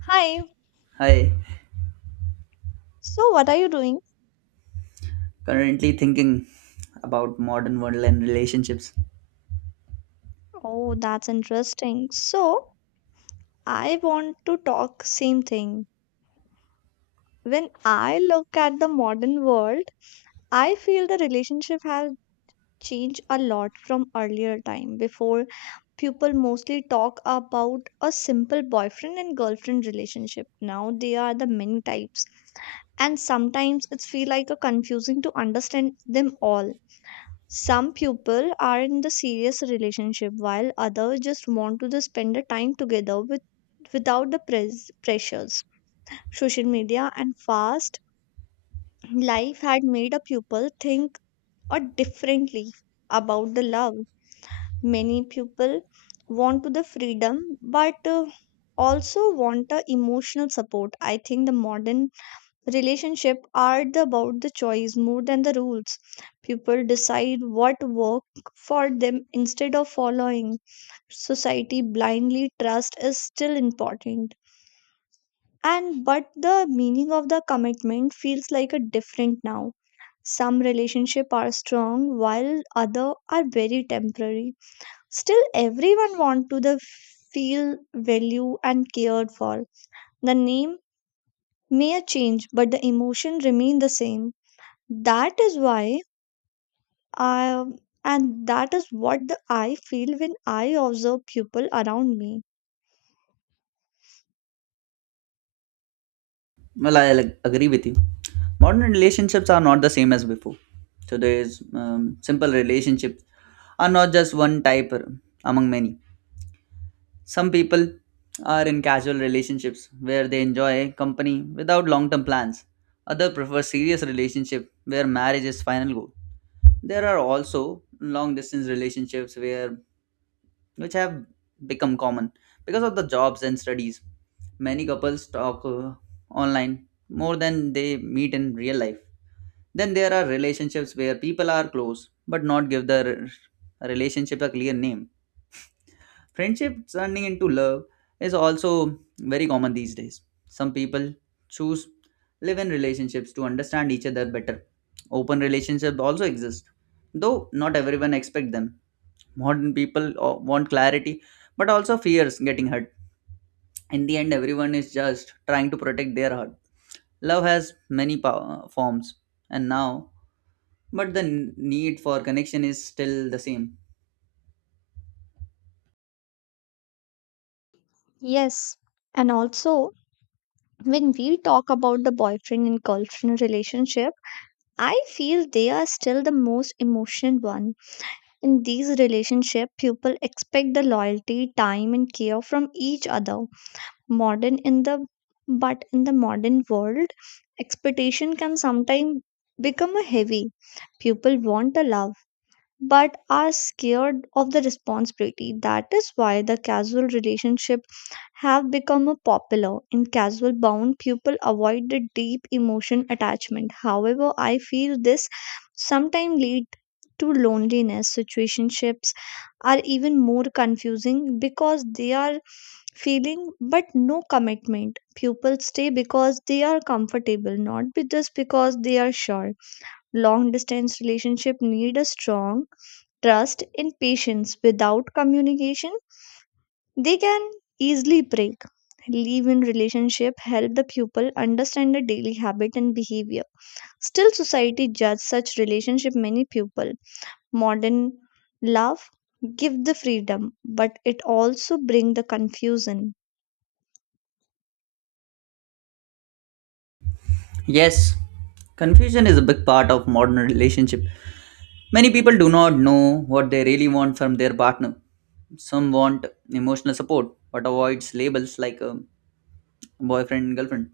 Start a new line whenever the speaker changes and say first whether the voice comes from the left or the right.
left: Hi.
right: Hi,
left: So, what are you doing?
right: currently thinking about modern world and relationships.
left: Oh, that's interesting. So, I want to talk same thing. When I look at the modern world, I feel the relationship has changed a lot from earlier time before people mostly talk about a simple boyfriend and girlfriend relationship. Now they are the many types and sometimes it's feel like a confusing to understand them all. Some people are in the serious relationship while others just want to the spend the time together with without the pressures. Social media and fast life had made a people think or differently about the love. Many people want to the freedom but also want the emotional support. I think the modern relationship are about the choice more than the rules. People decide what work for them instead of following. Society blindly trust is still important. And but the meaning of the commitment feels like a different now. Some relationship are strong while other are very temporary. Still everyone want to the feel value and cared for. The name may change but the emotion remain the same. That is why I, and that is what I feel when I observe people around me.
right: Well, agree with you. Modern relationships are not the same as before. Today's simple relationships are not just one type among many. Some people are in casual relationships where they enjoy company without long term plans. Others prefer serious relationship where marriage is final goal. There are also long distance relationships where which have become common because of the jobs and studies. Many couples talk online more than they meet in real life. Then there are relationships where people are close but not give the relationship a clear name. Friendship turning into love is also very common these days. Some people choose live in relationships to understand each other better. Open relationships also exist, though not everyone expect them. Modern people want clarity but also fears getting hurt. In the end, everyone is just trying to protect their heart. Love has many forms and now, but the need for connection is still the same.
left: Yes. And also, when we talk about the boyfriend and girlfriend relationship, I feel they are still the most emotional one. In these relationship, people expect the loyalty, time, and care from each other. Modern in the but in the modern world, expectation can sometimes become a heavy. People want a love but are scared of the responsibility. That is why the casual relationship have become a popular. In casual bound, people avoid the deep emotion attachment. However, I feel this sometimes lead to loneliness. Situationships are even more confusing because they are feeling but no commitment. People stay because they are comfortable, not be- just because they are sure. Long distance relationship need a strong trust, and patience. Without communication, they can easily break. Leave in relationship help the pupil understand the daily habit and behavior. Still, society judge such relationship many pupil. Modern love give the freedom, but it also bring the confusion.
right: Yes, confusion is a big part of modern relationship. Many people do not know what they really want from their partner. Some want emotional support but avoids labels like boyfriend and girlfriend.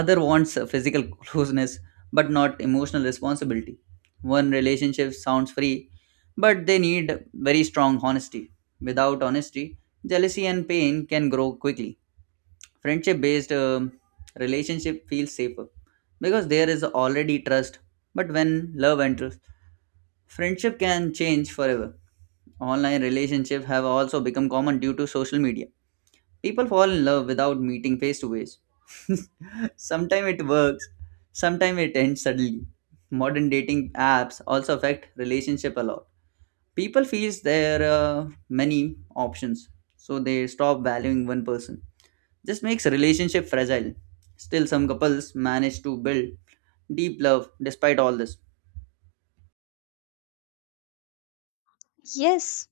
right: Other wants physical closeness but not emotional responsibility. One relationship sounds free, but they need very strong honesty. Without honesty, jealousy and pain can grow quickly. Friendship based relationship feels safer because there is already trust. But when love enters, friendship can change forever. Online relationships have also become common due to social media. People fall in love without meeting face to face. Sometimes it works, sometimes it ends suddenly. Modern dating apps also affect relationship a lot. People feels there are many options, so they stop valuing one person. This makes relationship fragile. Still, some couples manage to build deep love despite all this.
left: Yes,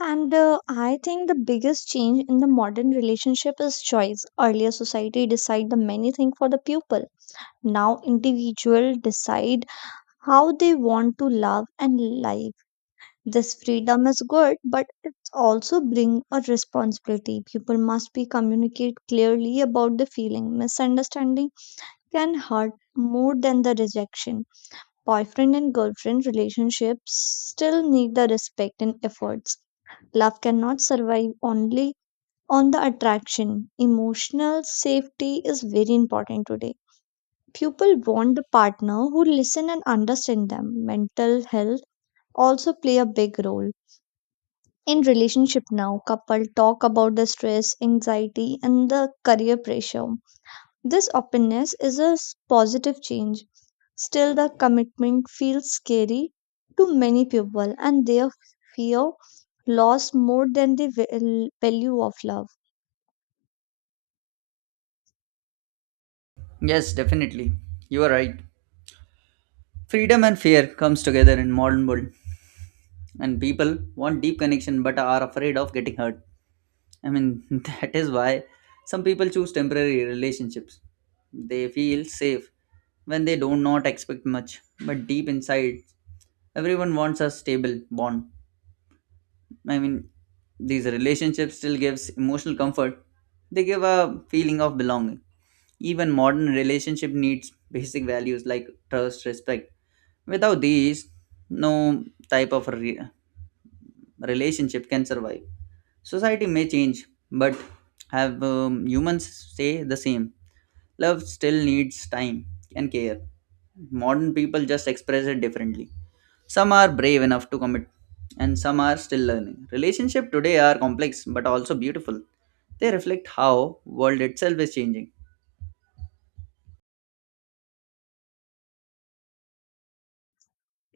left: and I think the biggest change in the modern relationship is choice. Earlier, society decide the many thing for the pupil. Now, individual decide how they want to love and live. This freedom is good, but it also brings a responsibility. People must be communicate clearly about the feeling. Misunderstanding can hurt more than the rejection. Boyfriend and girlfriend relationships still need the respect and efforts. Love cannot survive only on the attraction. Emotional safety is very important today. People want the partner who listen and understand them. Mental health also play a big role. In relationship now, couple talk about the stress, anxiety, and the career pressure. This openness is a positive change. Still, the commitment feels scary to many people, and they fear loss more than the value of love.
right: Yes, definitely, you are right. Freedom and fear comes together in modern world, and people want deep connection but are afraid of getting hurt. I mean, that is why some people choose temporary relationships. They feel safe when they do not expect much, but deep inside, everyone wants a stable bond. I mean, these relationships still gives emotional comfort. They give a feeling of belonging. Even modern relationship needs basic values like trust, respect. Without these, no type of relationship can survive. Society may change, but have humans stay the same. Love still needs time and care. Modern people just express it differently. Some are brave enough to commit, and some are still learning. Relationship today are complex but also beautiful. They reflect how world itself is changing.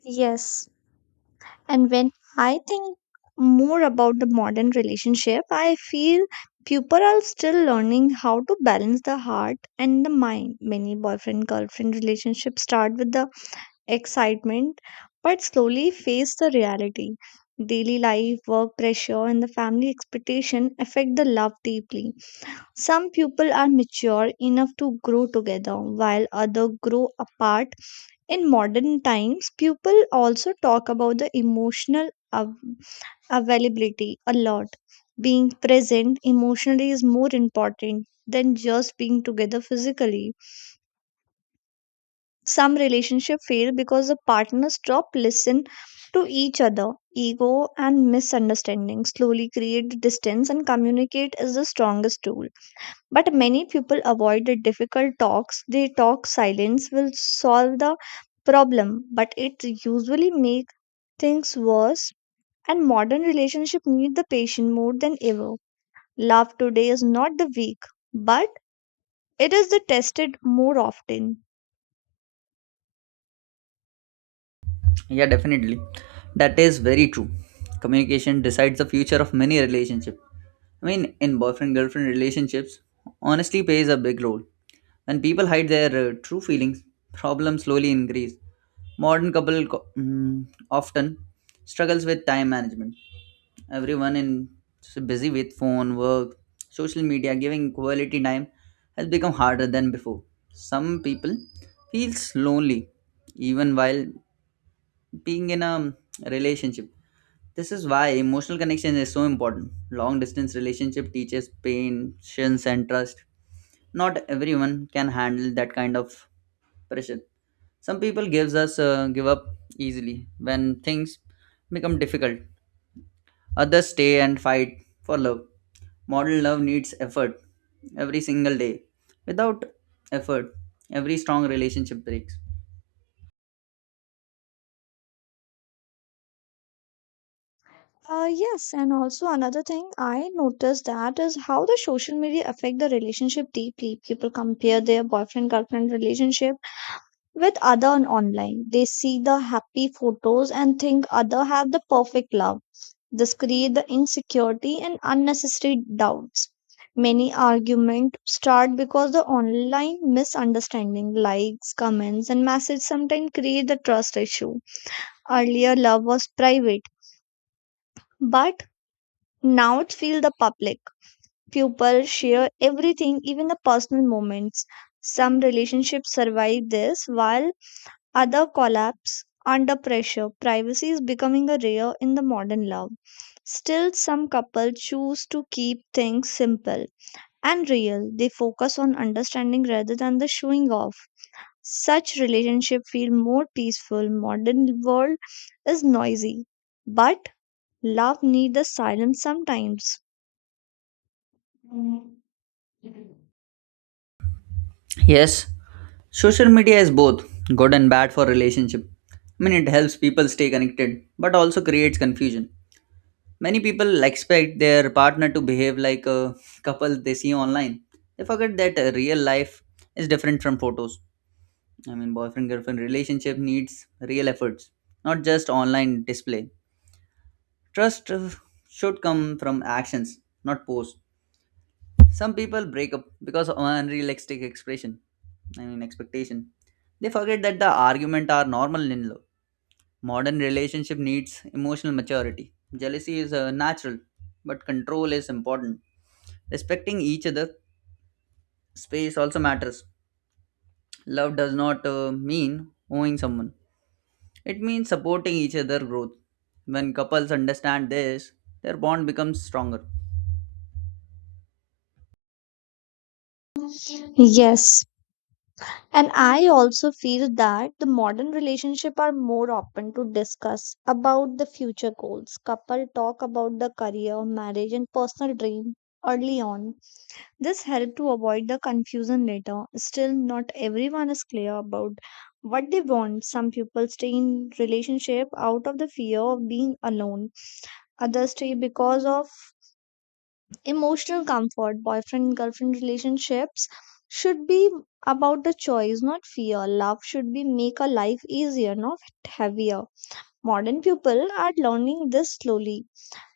left: Yes, and when I think more about the modern relationship, I feel people are still learning how to balance the heart and the mind. Many boyfriend girlfriend relationships start with the excitement but slowly face the reality. Daily life, work pressure, and the family expectation affect the love deeply. Some people are mature enough to grow together while others grow apart in modern times, people also talk about the emotional availability a lot. Being present emotionally is more important than just being together physically. Some relationships fail because the partners stop listen to each other. Ego and misunderstanding slowly create the distance and communicate is the strongest tool. But many people avoid the difficult talks. They talk silence will solve the problem, but it usually makes things worse, and modern relationship need the patient more than ever. Love today is not the weak, but it is the tested more often.
right: Yeah, definitely. That is very true. Communication decides the future of many relationships. I mean, in boyfriend girlfriend relationships, honesty plays a big role. When people hide their true feelings, problems slowly increase. Modern couple often struggles with time management. Everyone in is busy with phone, work, social media. Giving quality time has become harder than before. Some people feels lonely even while being in a relationship. This is why emotional connection is so important. Long distance relationship teaches patience and trust. Not everyone can handle that kind of pressure. Some people give up easily when things become difficult. Others stay and fight for love. Modern love needs effort every single day. Without effort, every strong relationship breaks.
left: Yes, and also another thing I noticed that is how the social media affect the relationship deeply. People compare their boyfriend girlfriend relationship with other on online. They see the happy photos and think other have the perfect love. This creates the insecurity and unnecessary doubts. Many arguments start because the online misunderstanding, likes, comments, and messages sometimes create the trust issue. Earlier, love was private, but now it feels the public. People share everything, even the personal moments. Some relationships survive this, while other collapse under pressure. Privacy is becoming a rare in the modern love. Still, some couples choose to keep things simple and real. They focus on understanding rather than the showing off. Such relationships feel more peaceful. Modern world is noisy, but love needs the silence sometimes.
right: Yes, social media is both good and bad for relationship. I mean, it helps people stay connected, but also creates confusion. Many people expect their partner to behave like a couple they see online. They forget that real life is different from photos. I mean, boyfriend girlfriend relationship needs real efforts, not just online display. Trust should come from actions, not posts. Some people break up because of unrealistic expectation. They forget that the argument are normal in love. Modern relationship needs emotional maturity. Jealousy is natural, but control is important. Respecting each other, space also matters. Love does not mean owing someone. It means supporting each other growth. When couples understand this, their bond becomes stronger.
left: Yes, and I also feel that the modern relationship are more open to discuss about the future goals. Couple talk about the career, marriage and personal dream early on. This help to avoid the confusion later. Still not everyone is clear about what they want. Some people stay in relationship out of the fear of being alone. Others stay because of emotional comfort, boyfriend girlfriend relationships should be about the choice, not fear. Love should be make a life easier, not heavier. Modern people are learning this slowly,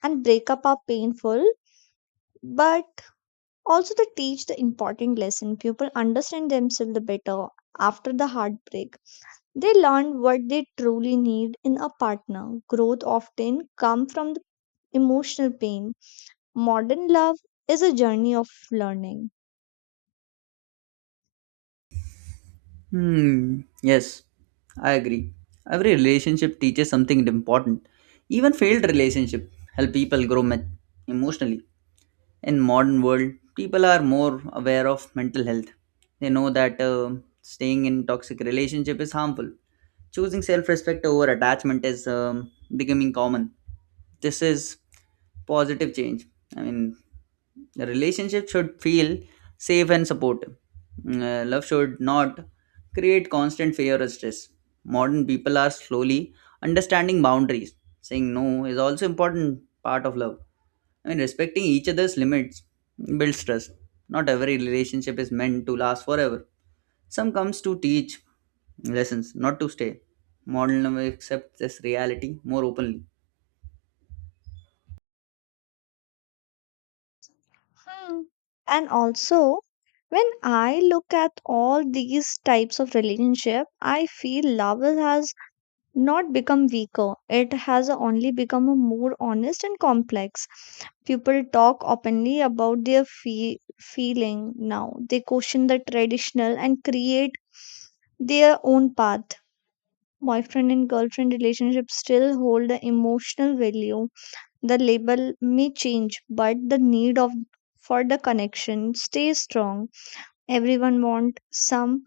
left: and breakup are painful, but also they teach the important lesson. People understand themselves better after the heartbreak. They learn what they truly need in a partner. Growth often comes from the emotional pain. Modern love is a journey of learning.
right: Hmm, yes, I agree. Every relationship teaches something important. Even failed relationship help people emotionally. In modern world, people are more aware of mental health. They know that staying in toxic relationship is harmful. Choosing self-respect over attachment is becoming common. This is positive change. I mean, the relationship should feel safe and supportive. Love should not create constant fear or stress. Modern people are slowly understanding boundaries. Saying no is also important part of love. I mean, respecting each other's limits builds trust. Not every relationship is meant to last forever. Some comes to teach lessons, not to stay. Modern love accepts this reality more openly.
left: Mm. And also, when I look at all these types of relationship, I feel love has not become weaker. It has only become a more honest and complex. People talk openly about their feeling now. They question the traditional and create their own path. Boyfriend and girlfriend relationships still hold the emotional value the label may change, but the need of for the connection stays strong. Everyone wants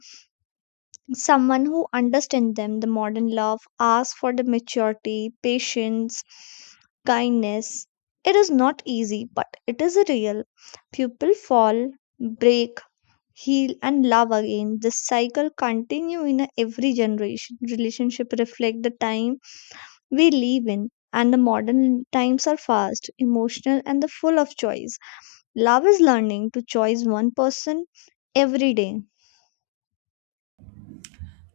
left: someone who understands them. The modern love asks for the maturity, patience, kindness. It is not easy, but it is real. People fall, break, heal, and love again. This cycle continue in every generation. Relationship reflect the time we live in, and the modern times are fast, emotional, and the full of choice. Love is learning to choose one person every day.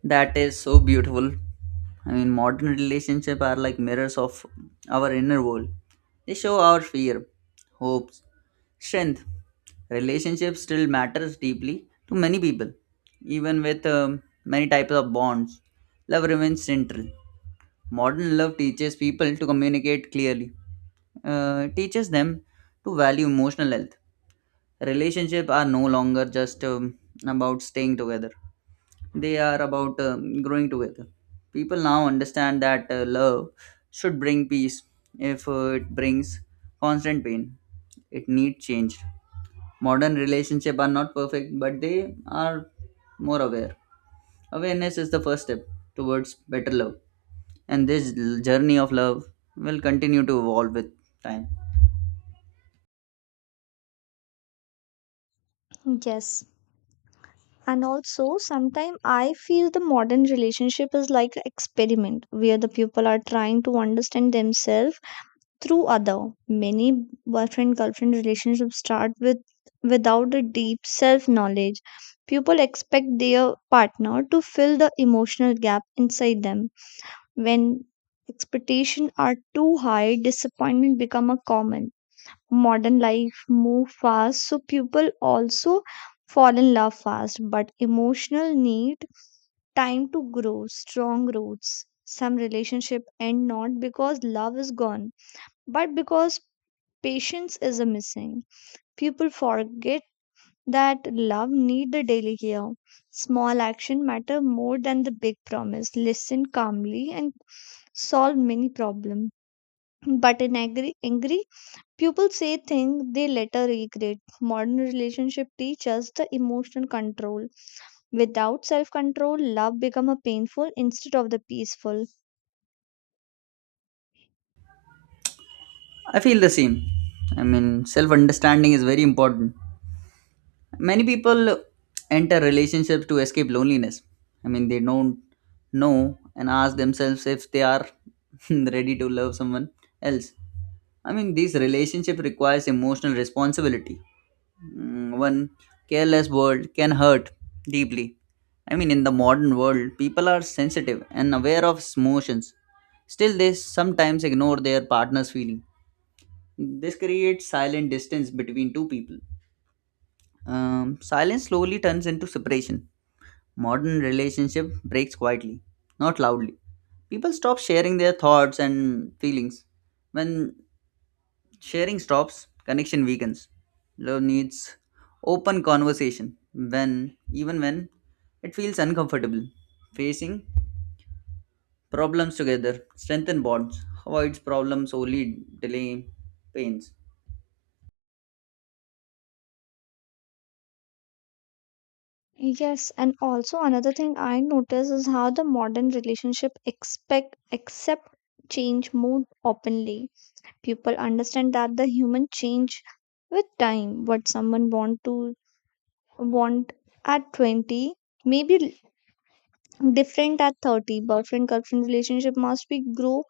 right: That is so beautiful. I mean, modern relationships are like mirrors of our inner world. They show our fear, hopes, strength. Relationships still matters deeply to many people, even with many types of bonds. Love remains central. Modern love teaches people to communicate clearly, teaches them to value emotional health. Relationships are no longer just about staying together, they are about growing together. People now understand that love should bring peace if it brings constant pain. It needs change. Modern relationships are not perfect, but they are more aware. Awareness is the first step towards better love, and this journey of love will continue to evolve with time.
left: Yes. And also, sometimes I feel the modern relationship is like an experiment where the people are trying to understand themselves through other. Many boyfriend girlfriend relationships start with without a deep self knowledge. People expect their partner to fill the emotional gap inside them when expectations are too high, disappointment become a common. Modern life move fast, so people also fall in love fast, but emotional need time to grow strong roots. Some relationship end not because love is gone, but because patience is a missing. People forget that love need the daily care. Small action matter more than the big promise. Listen calmly and solve many problems but in angry, people say things they later regret. Modern relationship teach us the emotional control. Without self-control, love become a painful instead of the peaceful.
right: I feel the same. I mean, self understanding is very important. Many people enter relationships to escape loneliness. I mean, they don't know and ask themselves if they are ready to love someone else. I mean, these relationship requires emotional responsibility. One careless word can hurt deeply. I mean, in the modern world, people are sensitive and aware of emotions. Still, they sometimes ignore their partner's feeling. This creates silent distance between two people. Silence slowly turns into separation. Modern relationship breaks quietly, not loudly. People stop sharing their thoughts and feelings. When sharing stops, connection weakens. Love needs open conversation when even when it feels uncomfortable. Facing problems together strengthen bonds, avoids problems only delay pains.
left: Yes, and also another thing I notice is how the modern relationship expect accept change more openly. People understand that the human change with time. What someone want to want at 20 maybe different at 30 boyfriend girlfriend relationship must be grow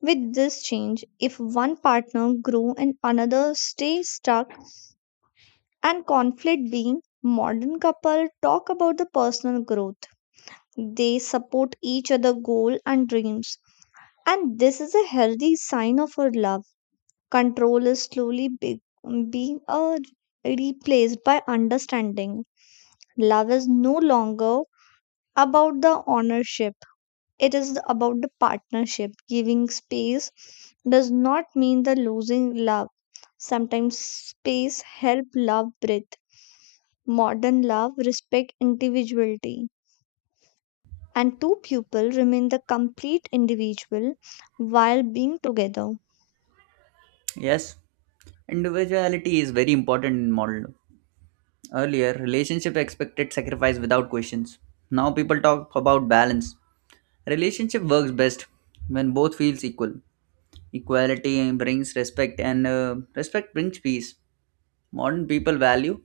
left: with this change if one partner grow and another stay stuck and conflict being modern couple talk about the personal growth they support each other goal and dreams and this is a healthy sign of our love control is slowly be- being replaced by understanding love is no longer about the ownership. It is about the partnership. Giving space does not mean the losing love. Sometimes space help love breathe. Modern love respect individuality and two people remain the complete individual while being together.
right: Yes, individuality is very important in modern love. Earlier, relationship expected sacrifice without questions. Now people talk about balance. Relationship works best when both feels equal. Equality brings respect, and respect brings peace. Modern people value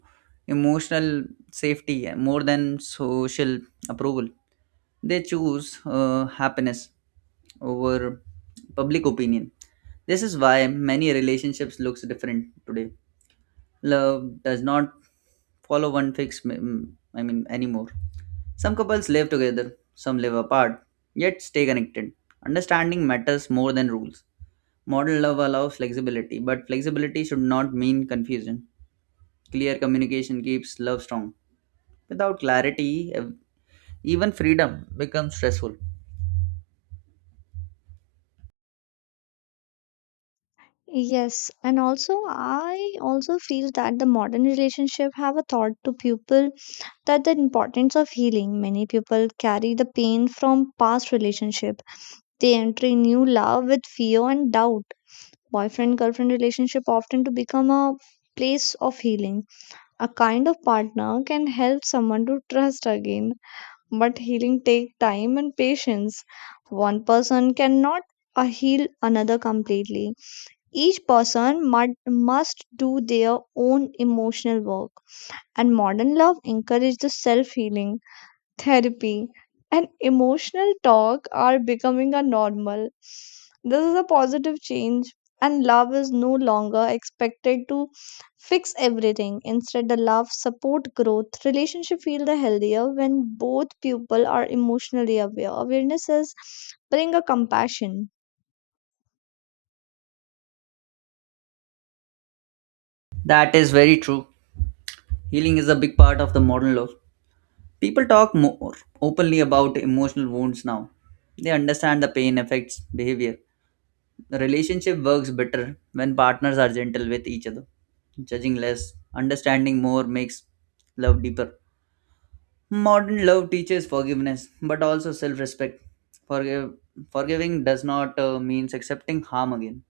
right: emotional safety more than social approval. They choose happiness over public opinion. This is why many relationships looks different today. Love does not follow one fixed, me- mm, I mean, anymore. Some couples live together, some live apart, yet stay connected. Understanding matters more than rules. Modern love allows flexibility, but flexibility should not mean confusion. Clear communication keeps love strong. Without clarity, even freedom becomes stressful.
left: Yes, and also I also feel that the modern relationship have a thought to people that the importance of healing. Many people carry the pain from past relationship they enter a new love with fear and doubt. Boyfriend girlfriend relationship often to become a place of healing. A kind of partner can help someone to trust again, but healing take time and patience. One person cannot heal another completely. Each person must do their own emotional work. And modern love encourages the self healing therapy, and emotional talk are becoming a normal. This is a positive change, and love is no longer expected to fix everything. Instead, the love support growth. Relationship feel the healthier when both people are emotionally aware. Awareness is bring a compassion.
right: That is very true. Healing is a big part of the modern love. People talk more openly about emotional wounds now. They understand the pain affects behavior. The relationship works better when partners are gentle with each other. Judging less, understanding more makes love deeper. Modern love teaches forgiveness, but also self respect. Forgive, Forgiving does not mean accepting harm again.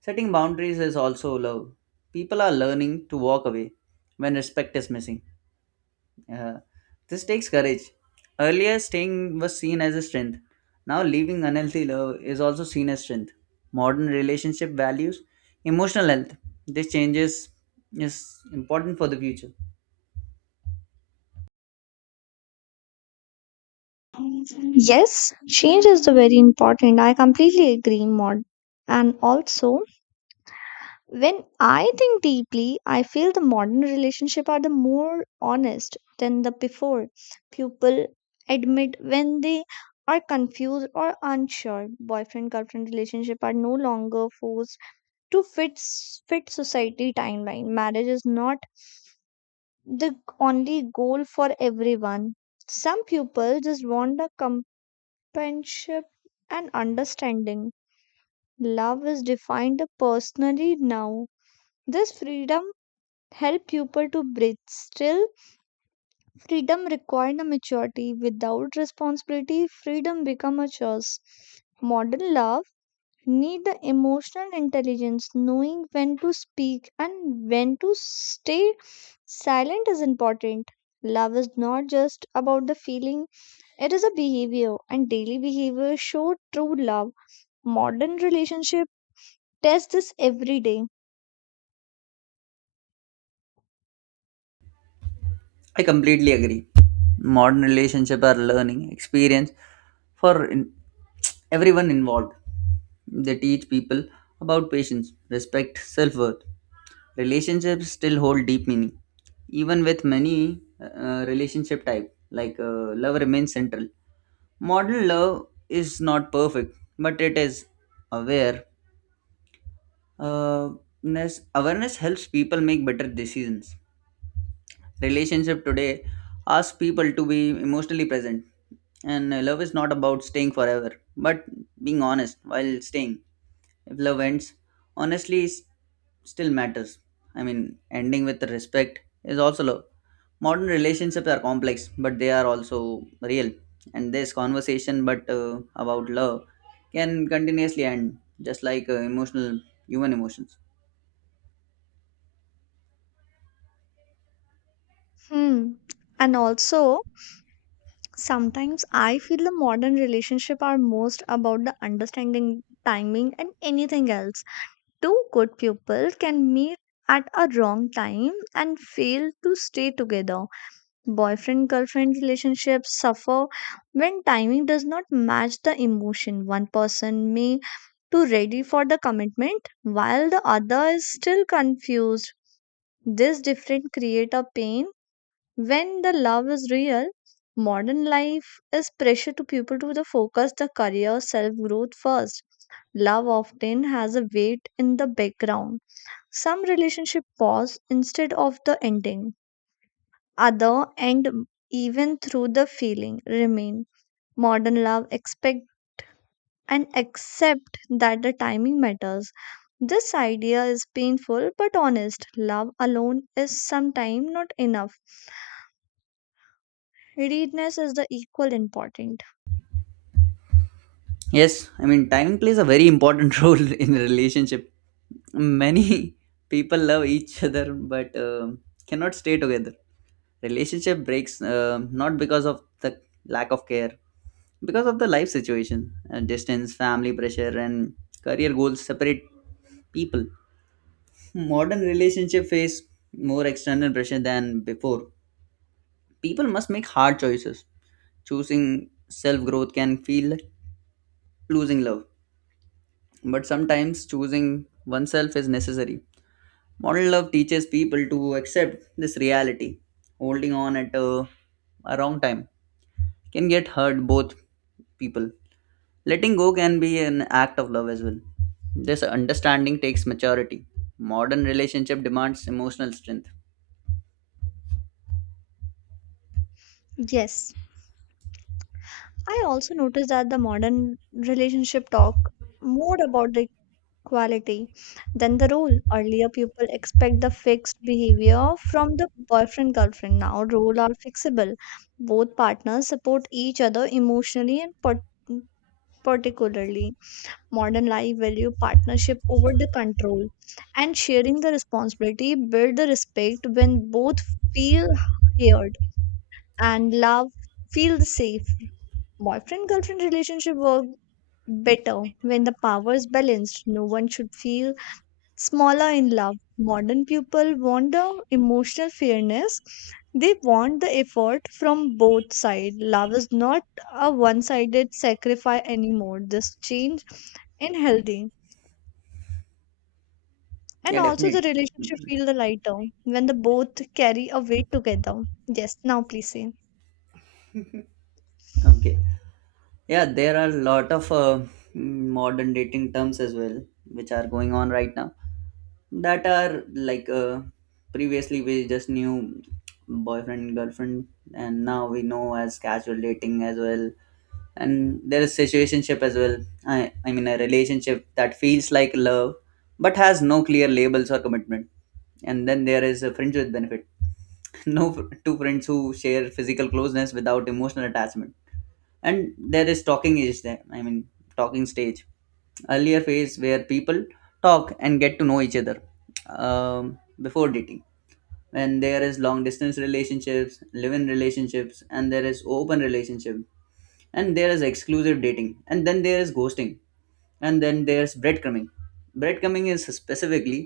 right: Setting boundaries is also love. People are learning to walk away when respect is missing. Uh, this takes courage. Earlier, staying was seen as a strength. Now, leaving unhealthy love is also seen as strength. Modern relationship values emotional health. This changes is important for the future.
left: Yes, change is the very important. I completely agree, Maud. And also, when I think deeply, I feel the modern relationship are the more honest than the before. People admit when they are confused or unsure. Boyfriend girlfriend relationship are no longer forced to fit society timeline. Marriage is not the only goal for everyone. Some people just want a companionship and understanding. Love is defined personally now. This freedom help people to breathe. Still, freedom required a maturity. Without responsibility, freedom become a choice. Modern love need the emotional intelligence. Knowing when to speak and when to stay silent is important. Love is not just about the feeling, it is a behavior, and daily behavior show true love. Modern relationship test this every day.
right: I completely agree. Modern relationship are learning experience for everyone involved. They teach people about patience, respect, self-worth. Relationships still hold deep meaning, even with many relationship type like love remains central. Modern love is not perfect, but it is aware. Uh, Awareness helps people make better decisions. Relationship today asks people to be emotionally present, and love is not about staying forever, but being honest while staying. If love ends, honestly s- still matters. I mean, ending with respect is also love. Modern relationships are complex, but they are also real. And this conversation, but about love, can continuously end, just like emotional human emotions.
left: Hmm. And also, sometimes I feel the modern relationship are most about the understanding timing and anything else. Two good people can meet at a wrong time and fail to stay together. Boyfriend girlfriend relationships suffer when timing does not match the emotion. One person may to ready for the commitment while the other is still confused. This difference create a pain when the love is real, modern life is pressure to people to the focus the career self growth first. Love often has a weight in the background. Some relationship pause instead of the ending. Other end even through the feeling remain. Modern love expect and accept that the timing matters. This idea is painful but honest. Love alone is sometimes not enough. Readiness is the equal important.
right: Yes, I mean, timing plays a very important role in a relationship. Many people love each other but cannot stay together. Relationship breaks not because of the lack of care, because of the life situation. Distance, family pressure, and career goals separate people. Modern relationship face more external pressure than before. People must make hard choices. Choosing self growth can feel like losing love, but sometimes choosing oneself is necessary. Modern love teaches people to accept this reality. Holding on at a wrong time can get hurt both people. Letting go can be an act of love as well. This understanding takes maturity. Modern relationship demands emotional strength.
left: Yes, I also noticed that the modern relationship talk more about the quality than the role. Earlier, people expect the fixed behavior from the boyfriend girlfriend. Now, roles are fixable. Both partners support each other emotionally and particularly. Modern life value partnership over the control and sharing the responsibility, build the respect when both feel heard and love feel safe boyfriend girlfriend relationship work better when the power is balanced. No one should feel smaller in love. Modern people want the emotional fairness, they want the effort from both sides. Love is not a one sided sacrifice anymore. This change in healthy.
right: Yeah,
left: And also the
right: definitely.
left: relationship feel the lighter when the both carry a weight together. Yes, now please say.
right: Okay. Yeah, there are a lot of modern dating terms as well, which are going on right now. That are like previously we just knew boyfriend, girlfriend, and now we know as casual dating as well. And there is situationship as well. I mean, a relationship that feels like love but has no clear labels or commitment. And then there is a friends with benefit. No, two friends who share physical closeness without emotional attachment. And there is talking is there I mean talking stage, earlier phase where people talk and get to know each other um, before dating. When There is long distance relationships, live-in relationships, and there is open relationship, and there is exclusive dating, and then there is ghosting, and then there's breadcrumbing. Breadcrumbing is specifically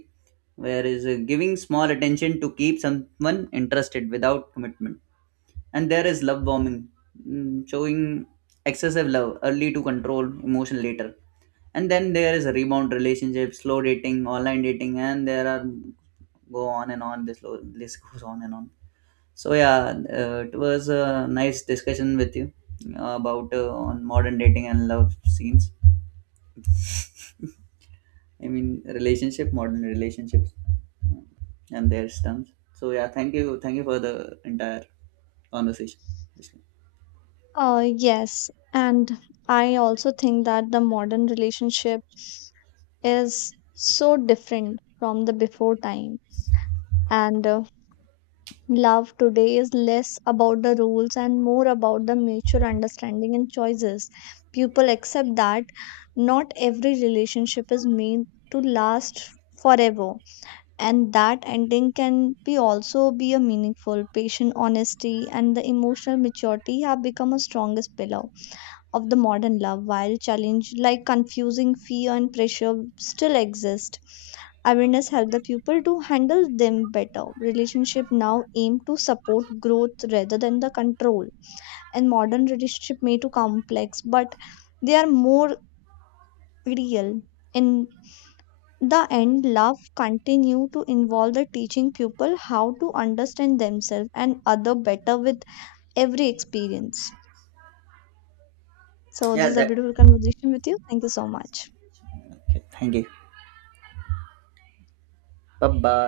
right: where is giving small attention to keep someone interested without commitment. And there is love bombing, showing excessive love early to control emotion later. And then there is a rebound relationship, slow dating, online dating, and there are go on and on. This list goes on and on. So yeah, it was a nice discussion with you about on modern dating and love scenes I mean relationship modern relationships uh, and their terms. So yeah, thank you, thank you for the entire conversation.
left: Yes, and I also think that the modern relationship is so different from the before time. And love today is less about the rules and more about the mutual understanding and choices. People accept that not every relationship is made to last forever and that ending can be also be a meaningful patient honesty and the emotional maturity have become a strongest pillar of the modern love while challenge like confusing fear and pressure still exist awareness helps the pupil to handle them better relationship now aim to support growth rather than the control and modern relationship may too complex but they are more real in the end love continue to involve the teaching pupil how to understand themselves and other better with every experience so this
right: Yeah
left: is a
right: that
left: beautiful conversation with you thank you so much.
right: Okay, thank you. Bye bye.